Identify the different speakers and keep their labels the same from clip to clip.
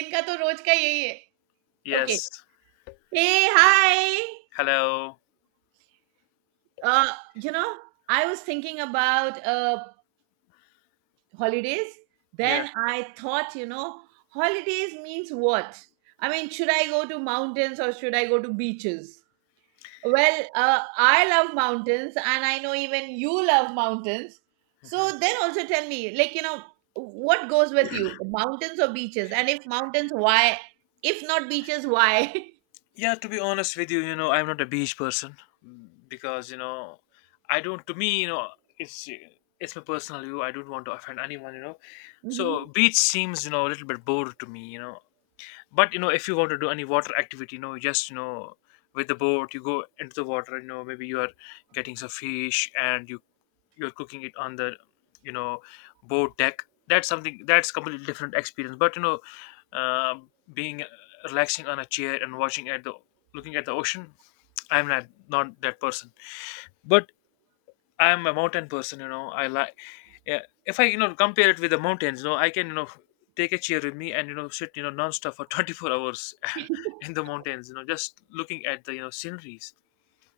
Speaker 1: इनका तो रोज का यही है। Okay.
Speaker 2: Yes.
Speaker 1: Hey, hi.
Speaker 2: Hello.
Speaker 1: Uh, you know, I was thinking about holidays.
Speaker 2: Yeah.
Speaker 1: Then I thought, holidays means what? I mean, should I go to mountains or should I go to beaches? Well, I love mountains, and I know even you love mountains.
Speaker 2: Hmm.
Speaker 1: So then also tell me, what goes with you, mountains or beaches? And if mountains, why? If not beaches, why?
Speaker 2: Yeah, to be honest with you, I'm not a beach person, because I don't. To me, it's it's my personal view. I don't want to offend anyone. You know,
Speaker 1: Hmm.
Speaker 2: so beach seems a little bit bored to me. But if you want to do any water activity, just with the boat, you go into the water. Maybe you are getting some fish and you're cooking it on the you know boat deck. That's something, that's completely different experience, but uh, being relaxing on a chair and watching at the looking at the ocean. I'm not that person, but I'm a mountain person. I like, yeah, if I compare it with the mountains, I can take a chair with me and sit non-stop for 24 hours in the mountains, just looking at the sceneries,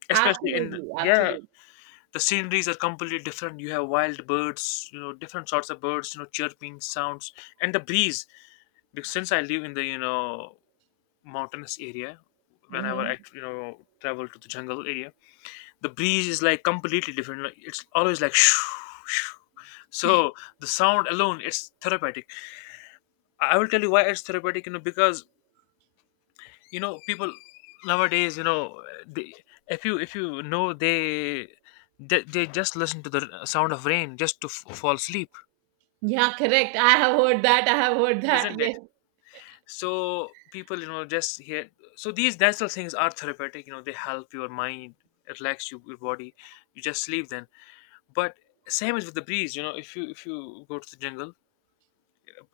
Speaker 2: especially in.
Speaker 1: Absolutely,
Speaker 2: Yeah,
Speaker 1: absolutely.
Speaker 2: the sceneries are completely different. You have wild birds, different sorts of birds, chirping sounds, and the breeze, because since I live in the mountainous area, whenever I
Speaker 1: Mhm.
Speaker 2: travel to the jungle area, the breeze is like completely different. Like, it's always like shoo, shoo. So the sound alone, it's therapeutic. I will tell you why it's therapeutic, because people nowadays, they, if you know they just listen to the sound of rain just to fall asleep.
Speaker 1: Yeah, correct. I have heard that. I have heard that.
Speaker 2: Isn't
Speaker 1: Yes.
Speaker 2: it? So people, just here. So these natural things are therapeutic, they help your mind, relax you, your body, you just sleep then. But same is with the breeze. If you go to the jungle,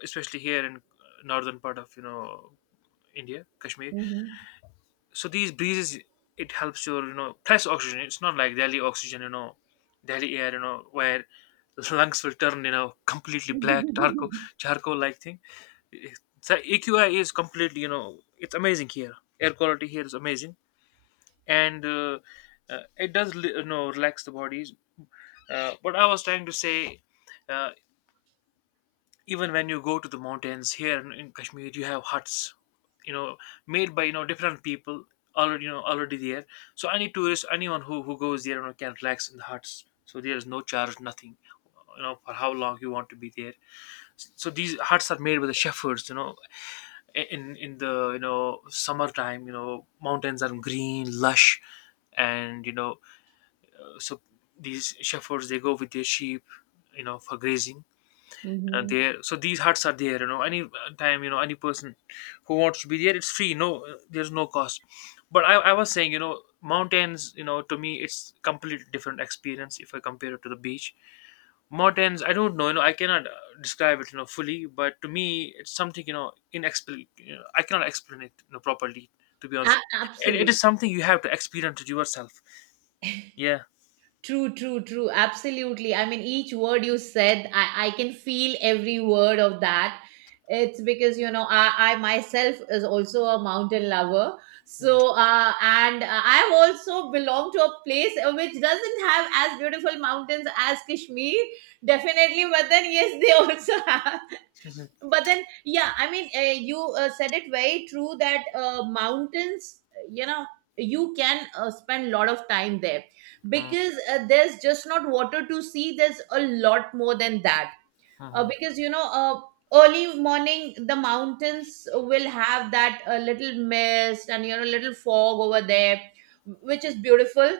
Speaker 2: especially here in northern part of India, Kashmir.
Speaker 1: Mhm.
Speaker 2: So these breezes, it helps your plus oxygen. It's not like Delhi oxygen, Delhi air, where lungs will turn completely black charcoal, charcoal like thing. The AQI is completely, it's amazing here. Air quality here is amazing. And it does relax the bodies. What I was trying to say, uh, even when you go to the mountains here in Kashmir, you have huts, you know made by different people, already you know already there. So any tourist, anyone who goes there, can relax in the huts. So there is no charge, nothing, for how long you want to be there. So these huts are made by the shepherds, in the summertime, mountains are green lush. And so these shepherds, they go with their sheep, for grazing. And
Speaker 1: Mhm.
Speaker 2: there, so these huts are there, any time, any person who wants to be there, it's free, no, there's no cost. But I was saying, mountains, to me it's completely different experience if I compare it to the beach. Mountains, I don't know, I cannot, describe it fully, but to me it's something inexplicable, I cannot explain it properly, to be
Speaker 1: A-
Speaker 2: honest. It is something you have to experience it yourself. Yeah.
Speaker 1: True, true, true. Absolutely. I mean, each word you said, I can feel every word of that. It's because, I myself is also a mountain lover. So, and I've also belong to a place which doesn't have as beautiful mountains as Kashmir, definitely. But then, yes, they also have.
Speaker 2: Mm-hmm.
Speaker 1: But then, yeah, I mean, you said it very true that mountains, you know, you can spend a lot of time there, because there's just not water to see, there's a lot more than that.
Speaker 2: Mm-hmm.
Speaker 1: Because you know early morning the mountains will have that little mist and you know little fog over there, which is beautiful.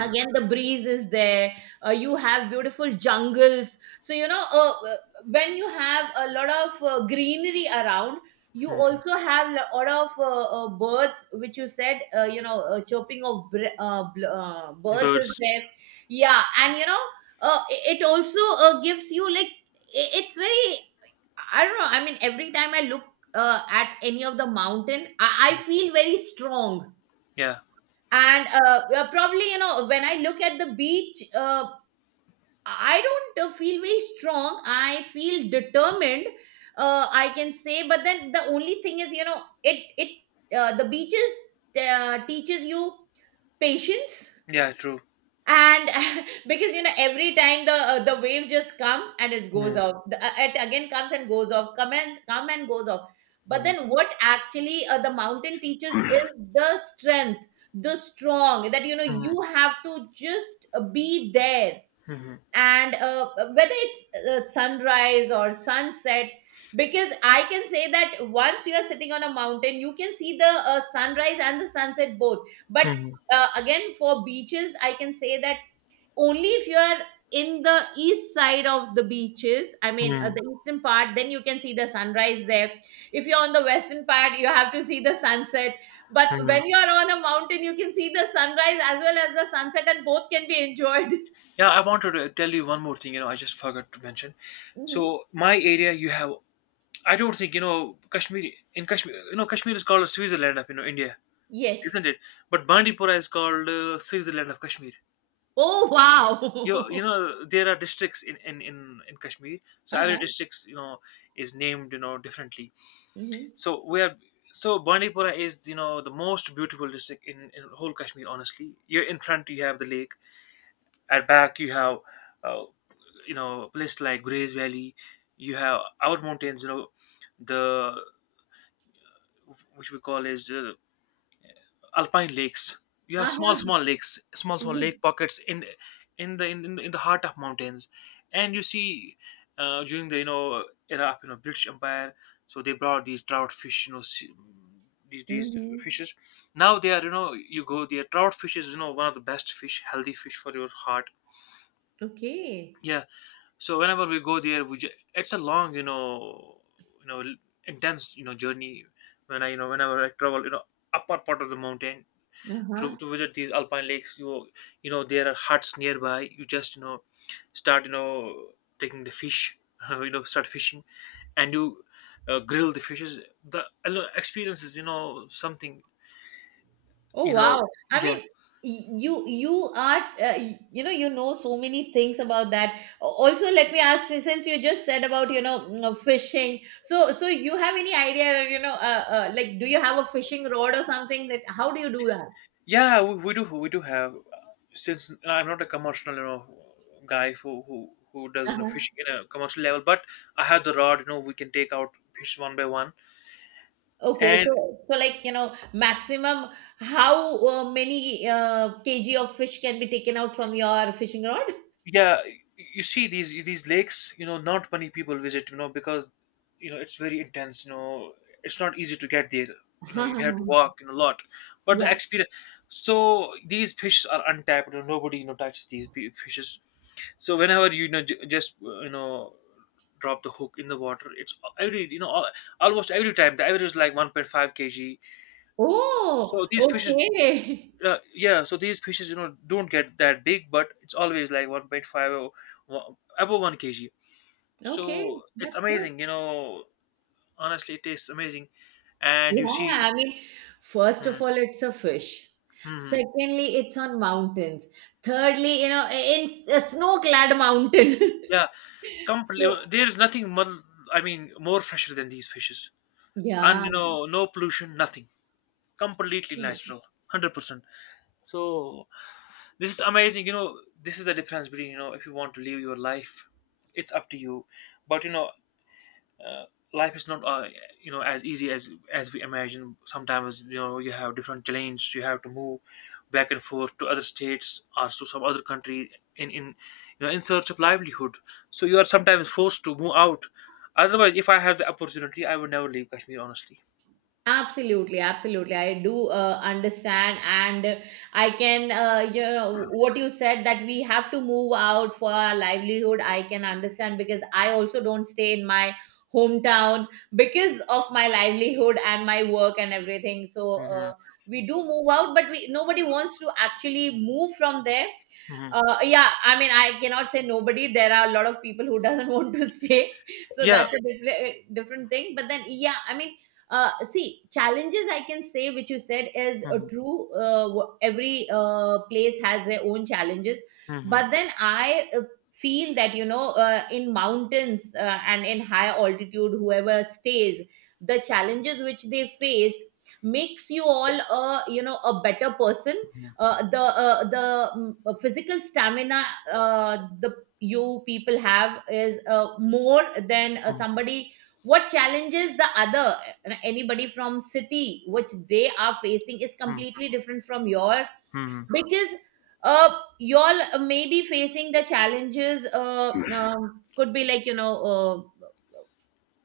Speaker 1: Again, the breeze is there. You have beautiful jungles, so you know when you have a lot of greenery around, you
Speaker 2: Mm-hmm.
Speaker 1: also have a lot of birds which you said, you know, chopping of br- bl- birds is
Speaker 2: Birds.
Speaker 1: there. Yeah, and you know it also gives you like, it's very, I don't know, I mean, every time I look at any of the mountain, I feel very strong.
Speaker 2: Yeah,
Speaker 1: And probably you know, when I look at the beach, I don't feel very strong, I feel determined, I can say. But then the only thing is, you know, it the beaches teaches you patience.
Speaker 2: yeah, true.
Speaker 1: And because you know every time the waves just come and it goes off, it again comes and goes off, come and goes off. But
Speaker 2: Mm-hmm.
Speaker 1: then what actually the mountain teaches is the strength, the strong, that you know you have to just be there.
Speaker 2: Mhm,
Speaker 1: And whether it's sunrise or sunset, because I can say that once you are sitting on a mountain you can see the sunrise and the sunset both. But
Speaker 2: mhm,
Speaker 1: again for beaches I can say that only if you are in the east side of the beaches, I mean
Speaker 2: mhm,
Speaker 1: the eastern part, then you can see the sunrise there. If you're on the western part, you have to see the sunset. But
Speaker 2: mhm.
Speaker 1: when you are on a mountain you can see the sunrise as well as the sunset, and both can be enjoyed.
Speaker 2: Yeah, I wanted to tell you one more thing, I just forgot to mention.
Speaker 1: Hmm.
Speaker 2: So, my area, you have, I don't think, in Kashmir, Kashmir is called Switzerland of, India, isn't
Speaker 1: Yes.
Speaker 2: it? But Bandipora is called Switzerland of Kashmir.
Speaker 1: Oh wow.
Speaker 2: There are districts in Kashmir. So, every
Speaker 1: Uh-huh.
Speaker 2: districts, is named, differently.
Speaker 1: Mm-hmm.
Speaker 2: So, we are, so Bandipora is, the most beautiful district in whole Kashmir, honestly. You're in front, you have the lake. At back, you have uh, places like Grays Valley. You have our mountains. The which we call as alpine lakes. You have small,
Speaker 1: Uh-huh.
Speaker 2: small lakes, small, small
Speaker 1: Yeah.
Speaker 2: lake pockets in the heart of mountains, and you see during the era of British Empire, so they brought these trout fish, these
Speaker 1: Mm-hmm.
Speaker 2: fishes. Now they are, you go there, trout fish is one of the best fish, healthy fish for your heart.
Speaker 1: Okay.
Speaker 2: Yeah, so whenever we go there, it's a long, you know intense, journey. Whenever I travel, upper part of the mountain,
Speaker 1: Uh-huh.
Speaker 2: to visit these alpine lakes. There are huts nearby. You just start, taking the fish start fishing, and you, grill the fishes. The You experience is something,
Speaker 1: Oh
Speaker 2: you know
Speaker 1: wow. I
Speaker 2: yeah.
Speaker 1: mean, you are you know, you know so many things about that. A- Also, let me ask, since you just said about, you know, fishing. So you have any idea that, you know, like, do you have a fishing rod or something, that how do you do that?
Speaker 2: Yeah, we do have. Since I'm not a commercial, guy who does
Speaker 1: Uh-huh.
Speaker 2: fishing in a commercial level, but I have the rod. We can take out fish one by one,
Speaker 1: Okay,
Speaker 2: and
Speaker 1: so like, you know, maximum how many kg of fish can be taken out from your fishing rod?
Speaker 2: yeah, you see these lakes. Not many people visit. Because it's very intense. It's not easy to get there. You have to walk, a lot, but the
Speaker 1: Yeah.
Speaker 2: experience. So these fish are untapped. Nobody touches these fishes. So whenever just drop the hook in the water. It's every you know al- almost every time, the average is like 1.5 kg.
Speaker 1: Oh,
Speaker 2: So these fishes,
Speaker 1: okay.
Speaker 2: yeah, so these fishes, don't get that big, but it's always like 1.5 or above 1 kg.
Speaker 1: Okay,
Speaker 2: So it's
Speaker 1: that's good.
Speaker 2: amazing, honestly it tastes amazing. And you
Speaker 1: Yeah,
Speaker 2: see.
Speaker 1: I mean, first
Speaker 2: Hmm,
Speaker 1: of all, it's a fish.
Speaker 2: hmm, hmm.
Speaker 1: Secondly, it's on mountains. Thirdly, you know, in a snow-clad mountain.
Speaker 2: Yeah, completely,
Speaker 1: So,
Speaker 2: there is nothing more, I mean more fresher than these fishes. And
Speaker 1: yeah.
Speaker 2: no pollution, nothing, completely natural. 100%. So this is amazing, this is the difference between, if you want to live your life, it's up to you. But uh, life is not, as easy as we imagine sometimes. You have different challenges, you have to move back and forth to other states or to some other country in in search of livelihood. So you are sometimes forced to move out. Otherwise, if I have the opportunity, I would never leave Kashmir, honestly.
Speaker 1: Absolutely, absolutely. I do understand, and I can, you know, what you said, that we have to move out for our livelihood. I can understand because I also don't stay in my hometown because of my livelihood and my work and everything. So
Speaker 2: Hmm.
Speaker 1: we do move out, but we, nobody wants to actually move from there.
Speaker 2: Hmm.
Speaker 1: Yeah, I mean, I cannot say nobody. There are a lot of people who doesn't want to stay, so
Speaker 2: Yeah.
Speaker 1: that's a different different thing. But then, yeah, I mean, see, challenges I can say which you said is
Speaker 2: Hmm.
Speaker 1: true. Every place has their own challenges,
Speaker 2: Hmm.
Speaker 1: but then I feel that, you know, in mountains and in higher altitude, whoever stays, the challenges which they face makes you all a, you know, a better person. Physical stamina the, you people have is more than somebody. What challenges the other anybody from city which they are facing is
Speaker 2: Mhm,
Speaker 1: completely different from your,
Speaker 2: mhm,
Speaker 1: because uh, y'all may be facing the challenges, could be like, you know, uh,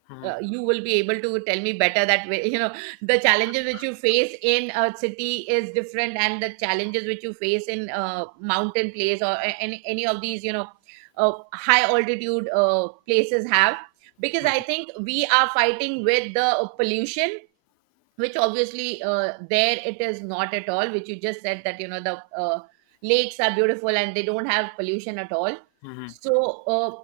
Speaker 2: mhm,
Speaker 1: you will be able to tell me better that way. You know, the challenges which you face in a city is different, and the challenges which you face in mountain place or any of these, you know, high altitude places have, because I think we are fighting with the pollution, which obviously there it is not at all, which you just said, that you know the uh, lakes are beautiful and they don't have pollution at all.
Speaker 2: mhm,
Speaker 1: So uh,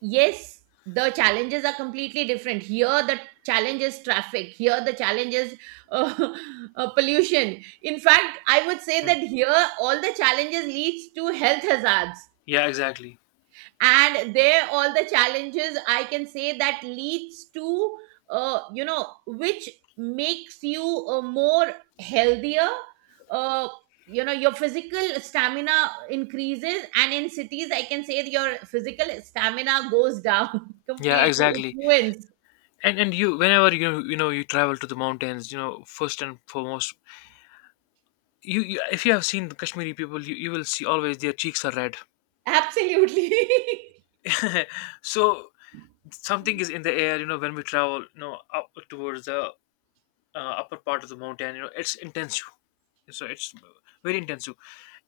Speaker 1: yes, the challenges are completely different. Here the challenge is traffic, here the challenge is uh, pollution, in fact I would say
Speaker 2: mhm.
Speaker 1: that here all the challenges leads to health hazards.
Speaker 2: Yeah, exactly.
Speaker 1: And there all the challenges I can say that leads to you know, which makes you more healthier, uh, you know, your physical stamina increases, and in cities I can say that your physical stamina goes down
Speaker 2: Yeah,
Speaker 1: completely, it
Speaker 2: exactly.
Speaker 1: ruins.
Speaker 2: And whenever you travel to the mountains, first and foremost, you if you have seen the Kashmiri people, you will see always their cheeks are red.
Speaker 1: Absolutely.
Speaker 2: So something is in the air, when we travel, up towards the upper part of the mountain, it's intense. So it's very intense.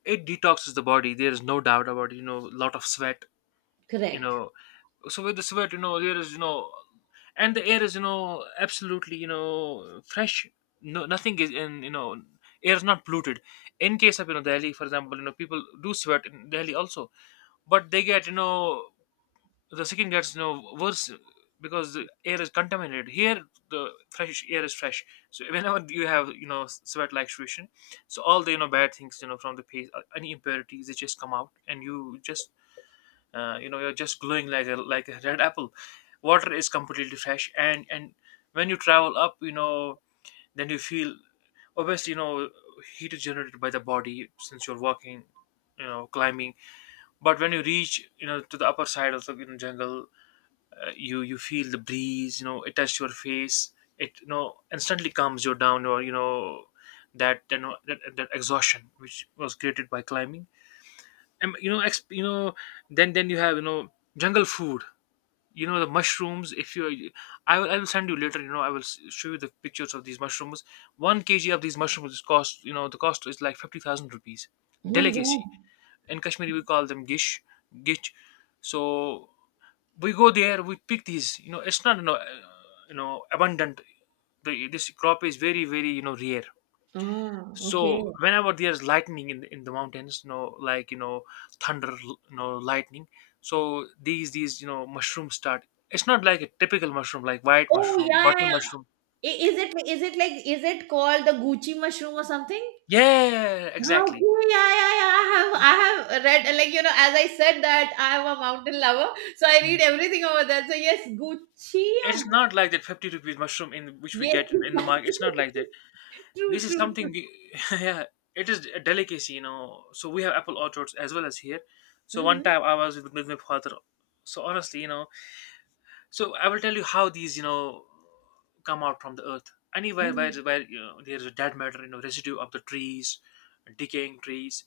Speaker 2: It detoxes the body. There is no doubt about it. Lot of sweat. You
Speaker 1: Correct.
Speaker 2: know, so with the sweat, there is, and the air is, absolutely, fresh. No, nothing is in, air is not polluted. In case of, Delhi for example, people do sweat in Delhi also, but they get, the skin gets, worse, because the air is contaminated here. The fresh air is fresh. So whenever you have sweat like situation, so all the bad things, from the face, any impurities, they just come out, and you just, you're just glowing like a red apple. Water is completely fresh. And when you travel up, then you feel obviously, heat is generated by the body since you're walking, climbing. But when you reach, to the upper side of the jungle, you feel the breeze, it touches your face, it instantly calms you down, or that, that exhaustion which was created by climbing, and then you have, jungle food. The mushrooms. If you I will send you later, show you the pictures of these mushrooms. 1 kg of these mushrooms is cost you know the cost is like 50,000 rupees.
Speaker 1: Oh my god.
Speaker 2: Delicacy. In Kashmiri we call them gish, gish. So we go there, we pick these, it's Not, you know, you know, abundant. The this crop is very very, you know, rare.
Speaker 1: Ah, okay.
Speaker 2: So whenever there's lightning in the mountains, you know, like, you know, thunder, you know, lightning. So these, you know, mushrooms start. It's not like a typical mushroom, like white
Speaker 1: Oh
Speaker 2: mushroom,
Speaker 1: yeah, yeah,
Speaker 2: button mushroom.
Speaker 1: yeah. Is it like, is it called the gucci mushroom or something?
Speaker 2: Yeah, exactly.
Speaker 1: Okay, yeah, yeah, yeah. I have read, like, you know, as I said that I am a mountain lover, so I
Speaker 2: Mm.
Speaker 1: read everything over there. So yes, Gucci,
Speaker 2: It's
Speaker 1: or-
Speaker 2: not like that 50 rupees mushroom in which we
Speaker 1: yes,
Speaker 2: get in the market. It's not like that. This
Speaker 1: true,
Speaker 2: is
Speaker 1: true,
Speaker 2: something
Speaker 1: true.
Speaker 2: we, yeah, it is a delicacy, you know. So we have apple orchards as well as here. So one
Speaker 1: Mm-hmm.
Speaker 2: time I was with my father. So honestly, you know, so I will tell you how these, come out from the earth. Anywhere where
Speaker 1: Mm-hmm.
Speaker 2: where you know, there is a dead matter, you know, residue of the trees, decaying trees.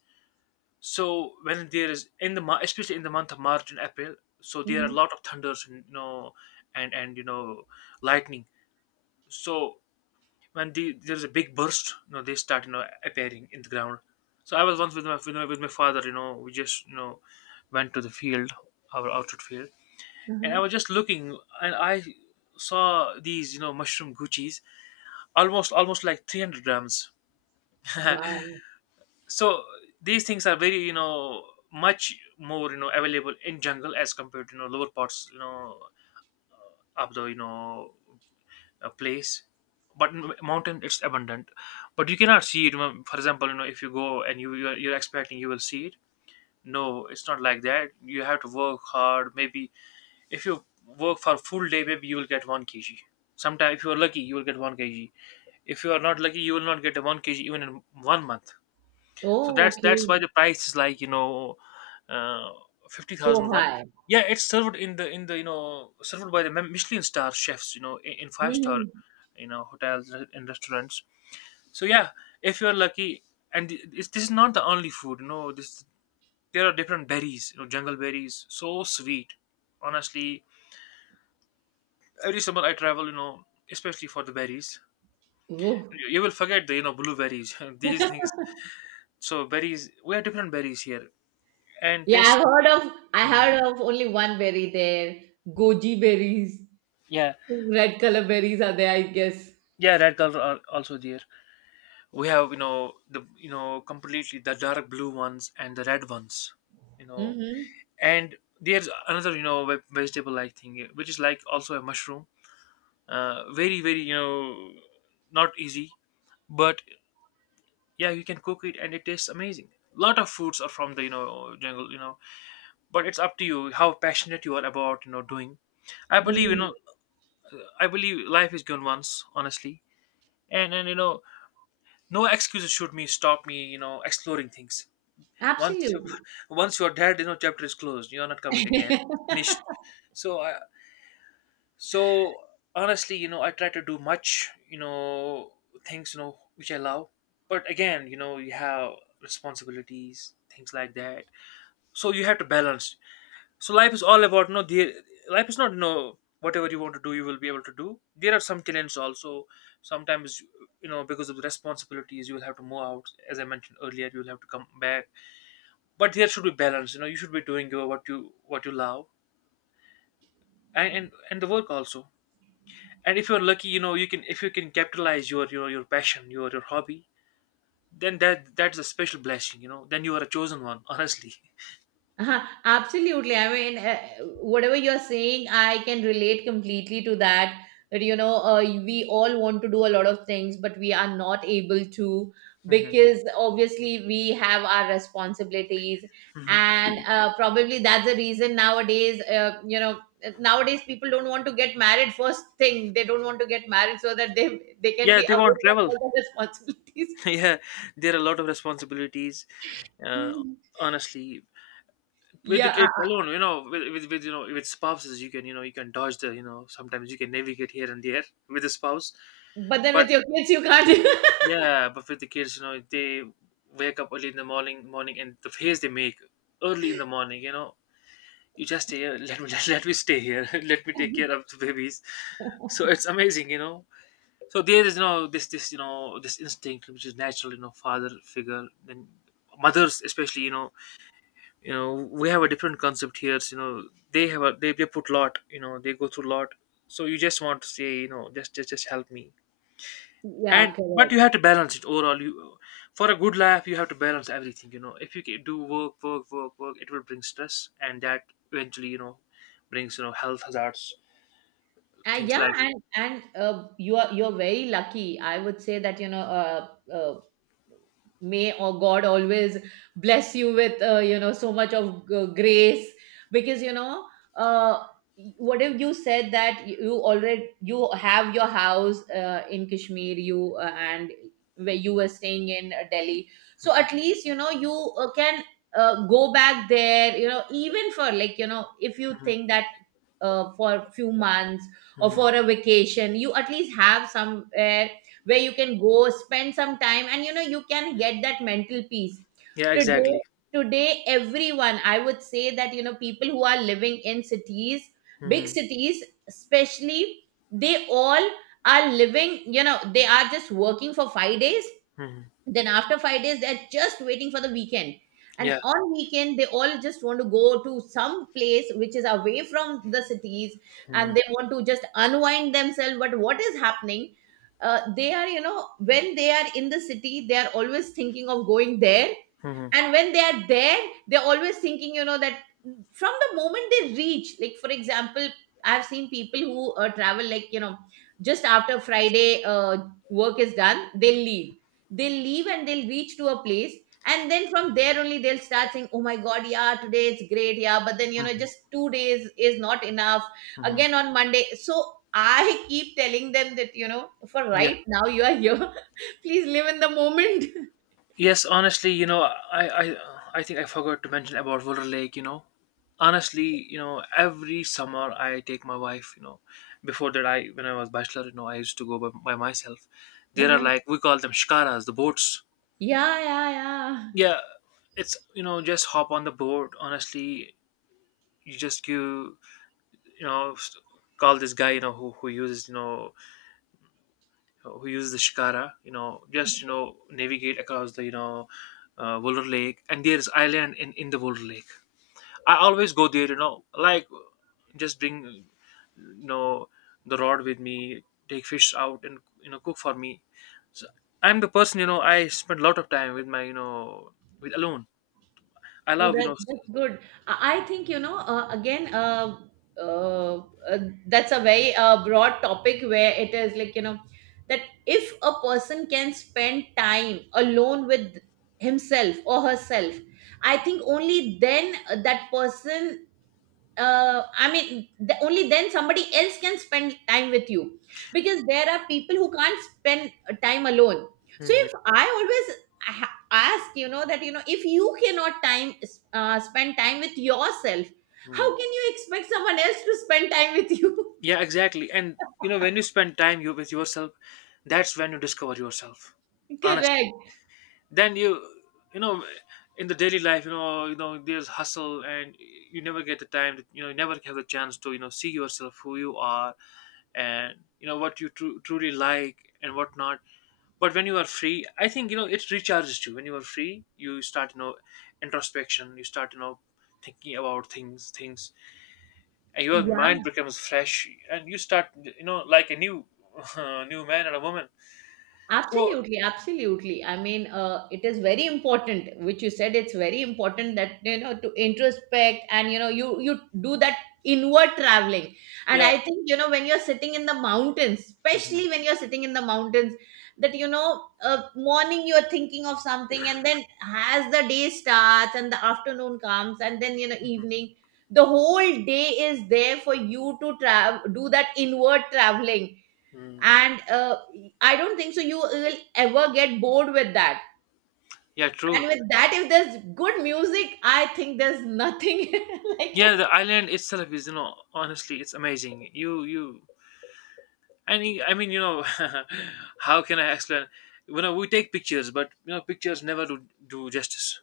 Speaker 2: So when there is in the mo- especially in the month of March and April, so there are a
Speaker 1: Mm-hmm.
Speaker 2: lot of thunders, you know, and, you know, lightning. So when the, there is a big burst, you know, they start, you know, appearing in the ground. So I was once with with my father, you know, we just, you know, went to the field, our outdoor field, and I
Speaker 1: Uh-huh.
Speaker 2: was just looking, and I saw these, you know, mushroom guchis, almost like 300 grams.
Speaker 1: Wow.
Speaker 2: So these things are very, you know, much more, you know, available in jungle as compared to, you know, lower parts, you know, of the, you know, place. But in mountain, it's abundant, but you cannot see it, you know. For example, you know, if you go and you're expecting you will see it, no, it's not like that. You have to work hard. Maybe if you work for full day, maybe you will get 1 kg. Sometimes, if you are lucky, you will get 1 kg. If you are not lucky, you will not get a 1 kg even in 1 month. So
Speaker 1: Oh,
Speaker 2: that's
Speaker 1: okay.
Speaker 2: why the price is like, you know, uh, fifty thousand
Speaker 1: So
Speaker 2: one.
Speaker 1: high.
Speaker 2: Yeah, it's served in the, you know, served by the Mem- Michelin star chefs, you know, in five star,
Speaker 1: Mm-hmm.
Speaker 2: you know, hotels and restaurants. So yeah, if you are lucky, and th- this is not the only food, you know. This, there are different berries, you know. Jungle berries, so sweet. Honestly, every summer I travel, you know, especially for the berries.
Speaker 1: Oh.
Speaker 2: You will forget the, you know, blueberries, these things. So berries, we have different berries here, and
Speaker 1: Yeah,
Speaker 2: taste.
Speaker 1: I've heard of, I
Speaker 2: Hmm.
Speaker 1: heard of only one berry there. Goji berries.
Speaker 2: Yeah,
Speaker 1: Red color berries are there, I guess.
Speaker 2: yeah, red color are also there. We have, you know, the, you know, completely the dark blue ones and the red ones, you know,
Speaker 1: Mm-hmm.
Speaker 2: and there's another, you know, ve- vegetable-like thing, which is like also a mushroom. Very, very, you know, not easy, but yeah, you can cook it and it tastes amazing. Lot of foods are from the, you know, jungle, you know, but it's up to you how passionate you are about, you know, doing. I believe, you
Speaker 1: Mm.
Speaker 2: know, I believe life is given once, honestly, and, you know, no excuses should me stop me, you know, exploring things. Once you
Speaker 1: Absolutely.
Speaker 2: once you're dead, you know, chapter is closed, you're not coming again, finished. So I, so honestly, you know, I try to do much, you know, things, you know, which I love. But again, you know, you have responsibilities, things like that. So you have to balance. So life is all about no. The life is not no. Whatever you want to do, you will be able to do. There are some talents also. Sometimes, you know, because of the responsibilities, you will have to move out. As I mentioned earlier, you will have to come back. But there should be balance. You know, you should be doing your what you love, and the work also. And if you're lucky, you know, you can, if you can capitalize your passion, your hobby, then that's a special blessing. You know, then you are a chosen one. Honestly,
Speaker 1: Uh-huh, absolutely. I mean, whatever you're saying, I can relate completely to that. That, you know, we all want to do a lot of things, but we are not able to, because obviously we have our responsibilities. And probably that's the reason nowadays, you know, nowadays people don't want to get married, first thing. They don't want to get married so that they can
Speaker 2: yeah,
Speaker 1: be
Speaker 2: they
Speaker 1: away
Speaker 2: won't
Speaker 1: from
Speaker 2: travel.
Speaker 1: all the responsibilities.
Speaker 2: Yeah, there are a lot of responsibilities. Uh, Honestly, with the
Speaker 1: Yeah.
Speaker 2: kids alone, you know, with, you know, with spouses, you can, you know, you can dodge the, you know, sometimes you can navigate here and there with a spouse.
Speaker 1: But then
Speaker 2: But
Speaker 1: with your kids, you can't.
Speaker 2: yeah, but with the kids, you know, they wake up early in the morning, morning, and the face they make early in the morning, you know, you just stay here. Let me let me stay here. Let me take care of the babies. So it's amazing, you know. So there is, you know, this, you know, this instinct which is natural, you know, father figure and mothers especially, you know, you know, we have a different concept here so, you know, they have a they put lot, you know, they go through lot. So you just want to say, you know, just help me.
Speaker 1: Yeah,
Speaker 2: And but you
Speaker 1: correct.
Speaker 2: have to balance it overall you. For a good life, you have to balance everything, you know. If you ca- do work work work work, it will bring stress, and that eventually, you know, brings, you know, health hazards, things
Speaker 1: Yeah,
Speaker 2: like.
Speaker 1: and you are, you're very lucky, I would say that, you know, uh, may or god always bless you with, you know, so much of grace, because you know, uh, what if you said that you already, you have your house in kashmir you and where you were staying in delhi. So at least, you know, you can go back there, you know, even for like, you know, if you
Speaker 2: Mhm,
Speaker 1: think that for a few months or
Speaker 2: mhm.
Speaker 1: for a vacation, you at least have somewhere where you can go spend some time, and you know you can get that mental peace.
Speaker 2: Yeah,
Speaker 1: Today,
Speaker 2: exactly.
Speaker 1: today everyone, I would say that, you know, people who are living in cities, big
Speaker 2: Mhm,
Speaker 1: cities especially, they all are living, you know, they are just working for 5 days,
Speaker 2: mhm.
Speaker 1: then after 5 days they're just waiting for the weekend, and
Speaker 2: Yeah.
Speaker 1: on weekend they all just want to go to some place which is away from the cities,
Speaker 2: Mhm.
Speaker 1: and they want to just unwind themselves. But what is happening, they are, you know, when they are in the city they are always thinking of going there,
Speaker 2: Mhm,
Speaker 1: and when they are there they're always thinking, you know, that from the moment they reach, like for example, I've seen people who travel like, you know, just after friday work is done they leave, they'll leave and they'll reach to a place, and then from there only they'll start saying, oh my god, yeah, today it's great, yeah, but then you know
Speaker 2: mhm,
Speaker 1: just 2 days is not enough,
Speaker 2: mhm.
Speaker 1: again on monday. So I keep telling them that, you know, for
Speaker 2: Yeah.
Speaker 1: right now you are here, please live in the moment.
Speaker 2: Yes, honestly, you know, I I think I forgot to mention about Wilder Lake, you know. Honestly, you know, every summer I take my wife, you know. Before that, I, when I was bachelor, you know, I used to go by myself. There are,
Speaker 1: Yeah.
Speaker 2: like, we call them shikaras, the boats.
Speaker 1: Yeah.
Speaker 2: Yeah. It's, you know, just hop on the boat, honestly. You just, you know, s- call this guy, you know, who uses, you know, who use the shikara, you know, just, you know, navigate across the, you know, Wolver Lake. And there's island in the Wolver Lake. I always go there, you know, like, just bring you know the rod with me, take fish out, and you know, cook for me. So I'm the person, you know, I spend a lot of time with my, you know, with alone. I
Speaker 1: Oh,
Speaker 2: love, you
Speaker 1: that
Speaker 2: know, s-.
Speaker 1: that's good. I think, you know, again. Uh, uh, that's a very broad topic where it is like, you know, that if a person can spend time alone with himself or herself, I think only then that person, I mean, only then somebody else can spend time with you, because there are people who can't spend time alone. So
Speaker 2: Mhm,
Speaker 1: if I always ask that if you cannot time spend time with yourself, how
Speaker 2: mhm.
Speaker 1: can you expect someone else to spend time with you?
Speaker 2: Yeah, exactly. And you know, when you spend time you with yourself, that's when you discover yourself, honestly.
Speaker 1: Correct.
Speaker 2: Then you know, in the daily life, you know, you know, there's hustle, and you never get the time to, you know, you never have the chance to, you know, see yourself who you are. And you know what you tru- truly like and whatnot. But when you are free, I think, you know, it recharges you. When you are free, you start, you know, introspection. You start, you know, thinking about things, and your mind
Speaker 1: Yeah.
Speaker 2: becomes fresh, and you start, you know, like a new new man and a woman. So
Speaker 1: Absolutely, absolutely. I mean, it is very important, which you said. It's very important that, you know, to introspect, and, you know, you do that inward traveling. And
Speaker 2: yeah.
Speaker 1: I think, you know, when you're sitting in the mountains,
Speaker 2: Mhm.
Speaker 1: especially when you're sitting in the mountains, that, morning, you're thinking of something, and then as the day starts and the afternoon comes, and then, you know,
Speaker 2: Mhm.
Speaker 1: evening, the whole day is there for you to travel, do that inward traveling.
Speaker 2: Mm.
Speaker 1: And I don't think so you will ever get bored with that.
Speaker 2: Yeah,
Speaker 1: And
Speaker 2: true.
Speaker 1: with that, if there's good music, I think there's nothing like
Speaker 2: Yeah,
Speaker 1: it.
Speaker 2: the island itself is, you know, honestly, it's amazing. You, I mean, you know, how can I explain? You know, we take pictures, but you know, pictures never do justice.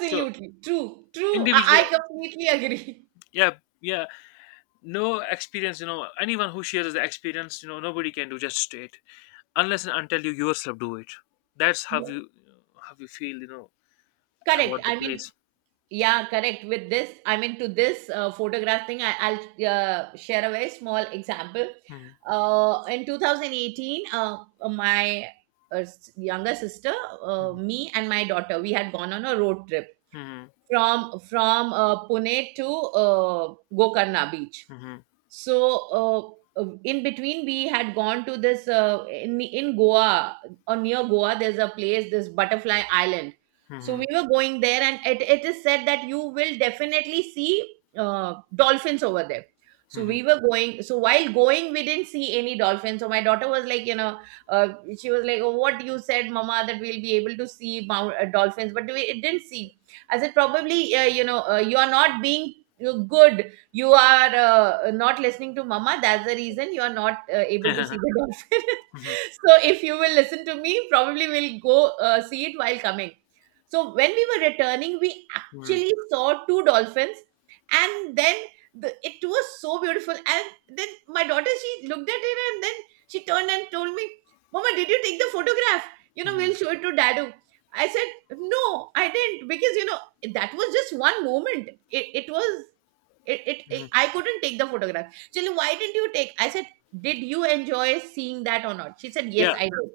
Speaker 2: So
Speaker 1: true. I,
Speaker 2: individual,
Speaker 1: I completely agree.
Speaker 2: yeah, yeah, no experience. You know, anyone who shares the experience, you know, nobody can do justice to it unless and until you yourself do it. That's how you feel, you know,
Speaker 1: Correct,
Speaker 2: about the
Speaker 1: I mean.
Speaker 2: place.
Speaker 1: Yeah, correct. With this, I mean, to this photograph thing, I'll share a very small example.
Speaker 2: Mhm,
Speaker 1: In 2018, my younger sister,
Speaker 2: mhm,
Speaker 1: me and my daughter, we had gone on a road trip from Pune to Gokarna Beach.
Speaker 2: mhm,
Speaker 1: So in between, we had gone to this in Goa, or near Goa, there's a place, this Butterfly Island. So we
Speaker 2: mhm,
Speaker 1: were going there, and it is said that you will definitely see dolphins over there.
Speaker 2: mhm,
Speaker 1: So
Speaker 2: mhm,
Speaker 1: we were going, so while going we didn't see any dolphins, so my daughter was like, uh, she was like, oh, what you said, mama, that we'll be able to see dolphins, but we — it didn't see. I said, probably, you are not being good, you are not listening to mama, that's the reason you are not able to see the dolphin.
Speaker 2: mhm,
Speaker 1: So if you will listen to me, probably we'll go see it while coming. So when we were returning, we
Speaker 2: mhm,
Speaker 1: actually saw two dolphins. And then, it was so beautiful, and then my daughter, she looked at it, and then she turned and told me, mama, did you take the photograph? You know,
Speaker 2: mhm,
Speaker 1: we'll show it to dadu. I said, no, I didn't. Because, you know, that was just one moment. It was — it,
Speaker 2: mhm.
Speaker 1: I couldn't take the photograph. She said, why didn't you take? I said, did you enjoy seeing that or not? She said, yes,
Speaker 2: Yeah,
Speaker 1: I did.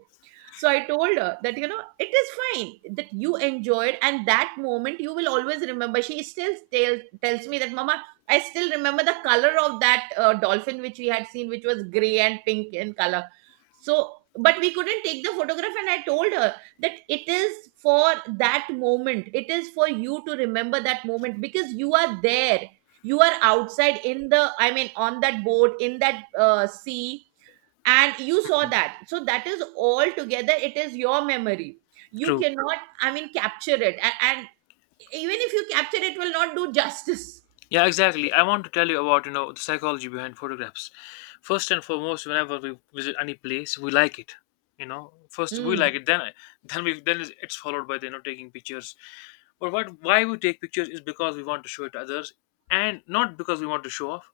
Speaker 1: So I told her that, you know, it is fine that you enjoyed, and that moment you will always remember. She still tells me that, mama, I still remember the color of that dolphin, which we had seen, which was gray and pink in color. So, but we couldn't take the photograph, and I told her that it is for that moment. It is for you to remember that moment because you are there. You are outside in I mean, on that boat, in that sea, and you saw that, so that is all together, it is your memory. You
Speaker 2: true.
Speaker 1: cannot, I mean, capture it, and even if you capture, it will not do justice.
Speaker 2: Yeah, exactly. I want to tell you about, you know, the psychology behind photographs. First and foremost, whenever we visit any place, we like it. You know, first we like
Speaker 1: Mm.
Speaker 2: it, then we then it's followed by the, you know, taking pictures. But what why we take pictures is because we want to show it to others, and not because we want to show off.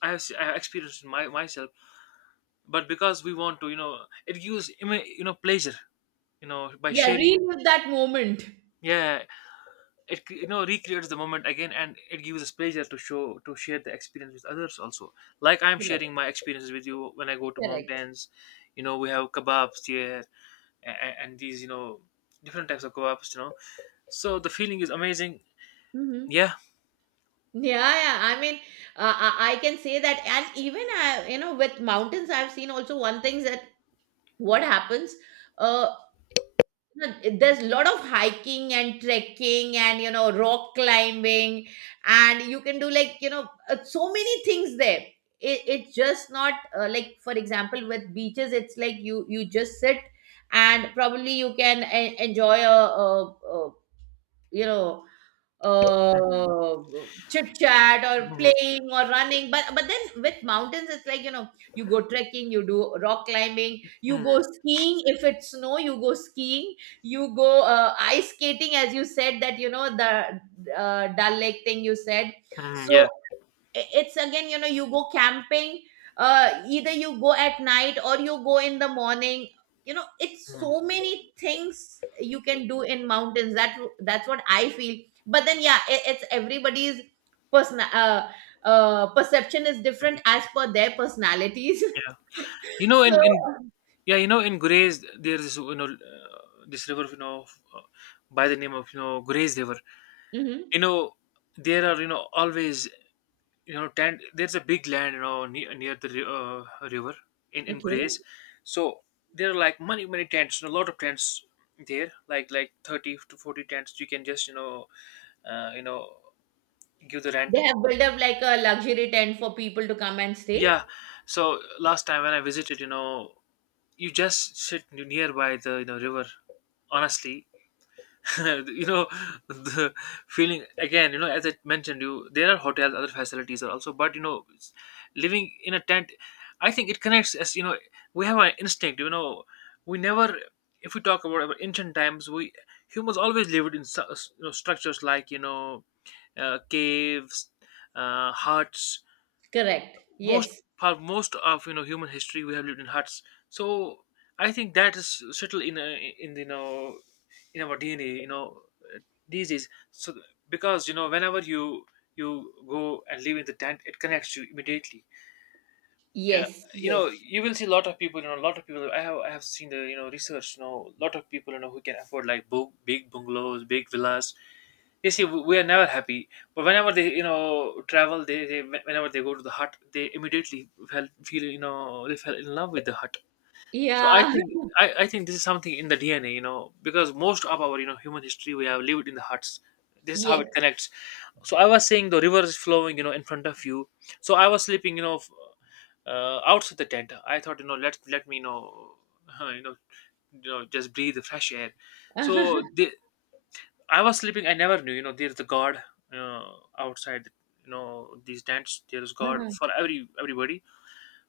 Speaker 2: I have, se- I have experienced my myself, but because we want to, you know, it gives ima- you know, pleasure, you know, by
Speaker 1: Yeah,
Speaker 2: sharing.
Speaker 1: relive that moment.
Speaker 2: Yeah, it cre- you know, recreates the moment again, and it gives us pleasure to show to share the experience with others also, like I'm
Speaker 1: Correct.
Speaker 2: sharing my experiences with you when I go to
Speaker 1: Correct.
Speaker 2: mountains. You know, we have kebabs here, and these, you know, different types of kebabs, you know. So the feeling is amazing.
Speaker 1: Hmm.
Speaker 2: Yeah.
Speaker 1: Yeah, yeah, I mean, I can say that, and even I, you know, with mountains, I've seen also one thing that what happens, uh, no, there's a lot of hiking and trekking and, you know, rock climbing, and you can do, like, you know, so many things there. It's just not like, for example, with beaches, it's like you just sit, and probably you can enjoy a you know
Speaker 2: Mhm.
Speaker 1: uh chit chat or
Speaker 2: Mhm.
Speaker 1: playing or running. But then with mountains, it's like, you know, you go trekking, you do rock climbing, you
Speaker 2: Mhm.
Speaker 1: go skiing, if it's snow, you go skiing, you go ice skating, as you said that, you know, the Dal Lake thing, you said.
Speaker 2: Mhm.
Speaker 1: So
Speaker 2: Yeah.
Speaker 1: it's, again, you know, you go camping, either you go at night or you go in the morning. You know, it's
Speaker 2: Mhm.
Speaker 1: so many things you can do in mountains, that's what I feel. But then, yeah, it's everybody's person perception is different as per their personalities.
Speaker 2: yeah you know
Speaker 1: So...
Speaker 2: in yeah you know in Gurez, there's this this river, uh, by the name of Gurez river.
Speaker 1: Mhm.
Speaker 2: you know there are always there's a big land near, near the river in
Speaker 1: Okay,
Speaker 2: Grays. So there are like many tents, a lot of tents there, like 30 to 40 tents. You can just uh, you know give the rent.
Speaker 1: they have built up like a luxury tent for people to come and stay.
Speaker 2: Yeah, so last time when I visited, you just sit nearby the river, honestly. you know the feeling again, as I mentioned, you there are hotels, other facilities are also, but living in a tent, I think it connects. As you know, we have an instinct. We never, if we talk about our ancient times, we humans always lived in structures like caves, huts.
Speaker 1: Correct.
Speaker 2: Most
Speaker 1: Yes.
Speaker 2: For most of human history we have lived in huts. So I think that is settled in in our DNA, uh, these days. So because whenever you go and live in the tent, it connects you immediately. Yeah.
Speaker 1: Yes. Yes.
Speaker 2: You will see a lot of people. A lot of people. I have seen the research. A lot of people who can afford like big bungalows, big villas. They say, "We are never happy," but whenever they travel, they whenever they go to the hut, they immediately felt feel, they fell in love with the hut. So I
Speaker 1: Yeah.
Speaker 2: think, I think this is something in the DNA, because most of our human history we have lived in the huts. This is how it connects. So I was saying the river is flowing, in front of you. So I was sleeping, outside the tent. I thought, let me you know, just breathe the fresh air.
Speaker 1: Yes.
Speaker 2: So I was sleeping. I never knew, there's the God, outside, these tents. There is God for everybody.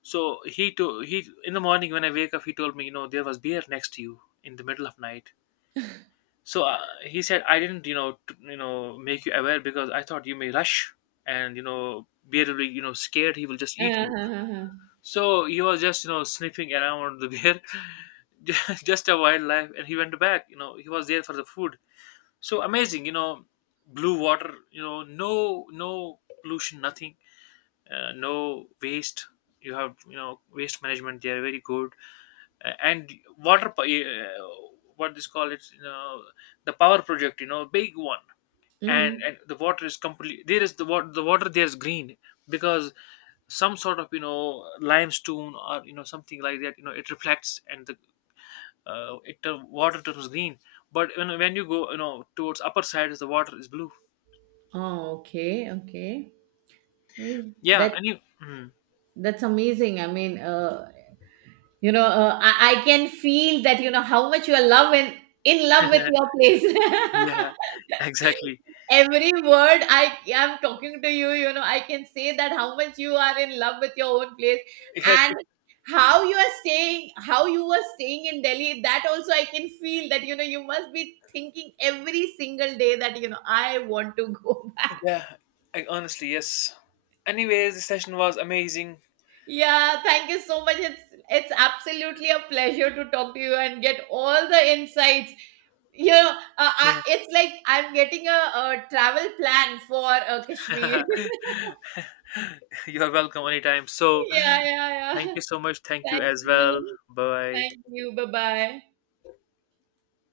Speaker 2: So he in the morning when I wake up, he told me, there was beer next to you in the middle of night. So he said, I didn't, make you aware because I thought you may rush, and beer will be, scared. He will just eat you.
Speaker 1: Huh, huh, huh.
Speaker 2: So he was just, sniffing around the beer, just a wildlife, and he went back. You know he was there for the food. So amazing, blue water, no pollution, nothing, no waste. You have waste management, they are very good. And water po- uh, what this call it, the power project, big one. And
Speaker 1: Mhm.
Speaker 2: the water is completely, there is the water, there is green because some sort of limestone or something like that, it reflects, and the water turns green. But when you go towards upper side, is the water is blue.
Speaker 1: Oh, okay, okay. Eh,
Speaker 2: Yeah
Speaker 1: That
Speaker 2: and you Mhm.
Speaker 1: that's amazing. I mean, you know, I can feel that, you know, how much you are love and in love with your place.
Speaker 2: Yeah, exactly.
Speaker 1: Every word I am talking to you, you know, I can say that how much you are in love with your own place,
Speaker 2: Yeah,
Speaker 1: and how you are staying, how you were staying in Delhi. That also I can feel, that, you know, you must be thinking every single day that, you know, I want to go.
Speaker 2: yeah. I, honestly, yes. Anyways, the session was amazing.
Speaker 1: Yeah, thank you so much. It's absolutely a pleasure to talk to you and get all the insights. Yeah, it's like I'm getting a travel plan for Kashmir.
Speaker 2: Yeah. You're welcome anytime. So
Speaker 1: Yeah, yeah, yeah.
Speaker 2: thank you so much. Thank you
Speaker 1: Thank
Speaker 2: as well.
Speaker 1: you.
Speaker 2: Bye.
Speaker 1: Thank you. Bye bye.